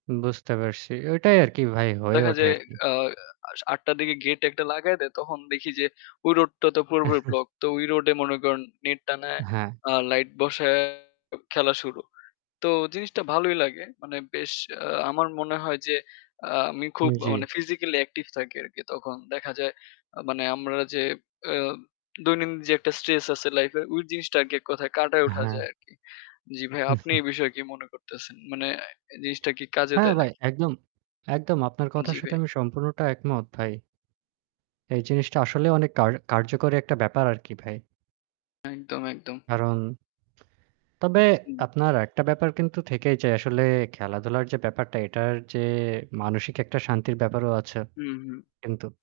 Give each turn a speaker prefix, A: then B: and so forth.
A: বুঝতে পারছি। ওইটাই আরকি ভাই হয়ে
B: দেখা
A: ওঠে
B: যায়
A: আরকি।
B: আ আস ৮ঃ০০ দিকে gate একটা লাগায় দেয়। তখন দেখি যে ওই road টা তো পুরোপুরি block. তো ওই road এ মনে করেন net টানায়,
A: হ্যাঁ।
B: আ light বসায়, খেলা শুরু। তো জিনিসটা ভালোই লাগে। মানে বেশ আ আমার মনে হয় যে আ আমি খুব
A: উম জি।
B: মানে physically active থাকি আরকি তখন। দেখা যায় আ মানে আমরা যে আ দৈনন্দিন যে একটা stress আছে life এ, ওই জিনিসটা আরকি এক কথায় কাঁটাই উঠা
A: হ্যাঁ।
B: যায় আরকি। জি ভাইয়া, আপনি এই বিষয়ে কি মনে করতেছেন? মানে এই জিনিসটা কি কাজে
A: হ্যাঁ
B: দেয়
A: ভাই,
B: নাকি?
A: একদম, একদম আপনার কথার
B: জি
A: সাথে
B: ভাই।
A: আমি সম্পূর্ণটা একমত ভাই। এই জিনিসটা আসলে অনেক কার-কার্যকরী একটা ব্যাপার আর কি ভাই।
B: একদম, একদম।
A: কারণ তবে
B: হুম।
A: আপনার একটা ব্যাপার কিন্তু থেকেই যে আসলে খেলাধুলার যে ব্যাপারটা এটার যে মানসিক একটা
B: [unintelligible]
A: শান্তির ব্যাপারও আছে,
B: হুম, হুম।
A: কিন্তু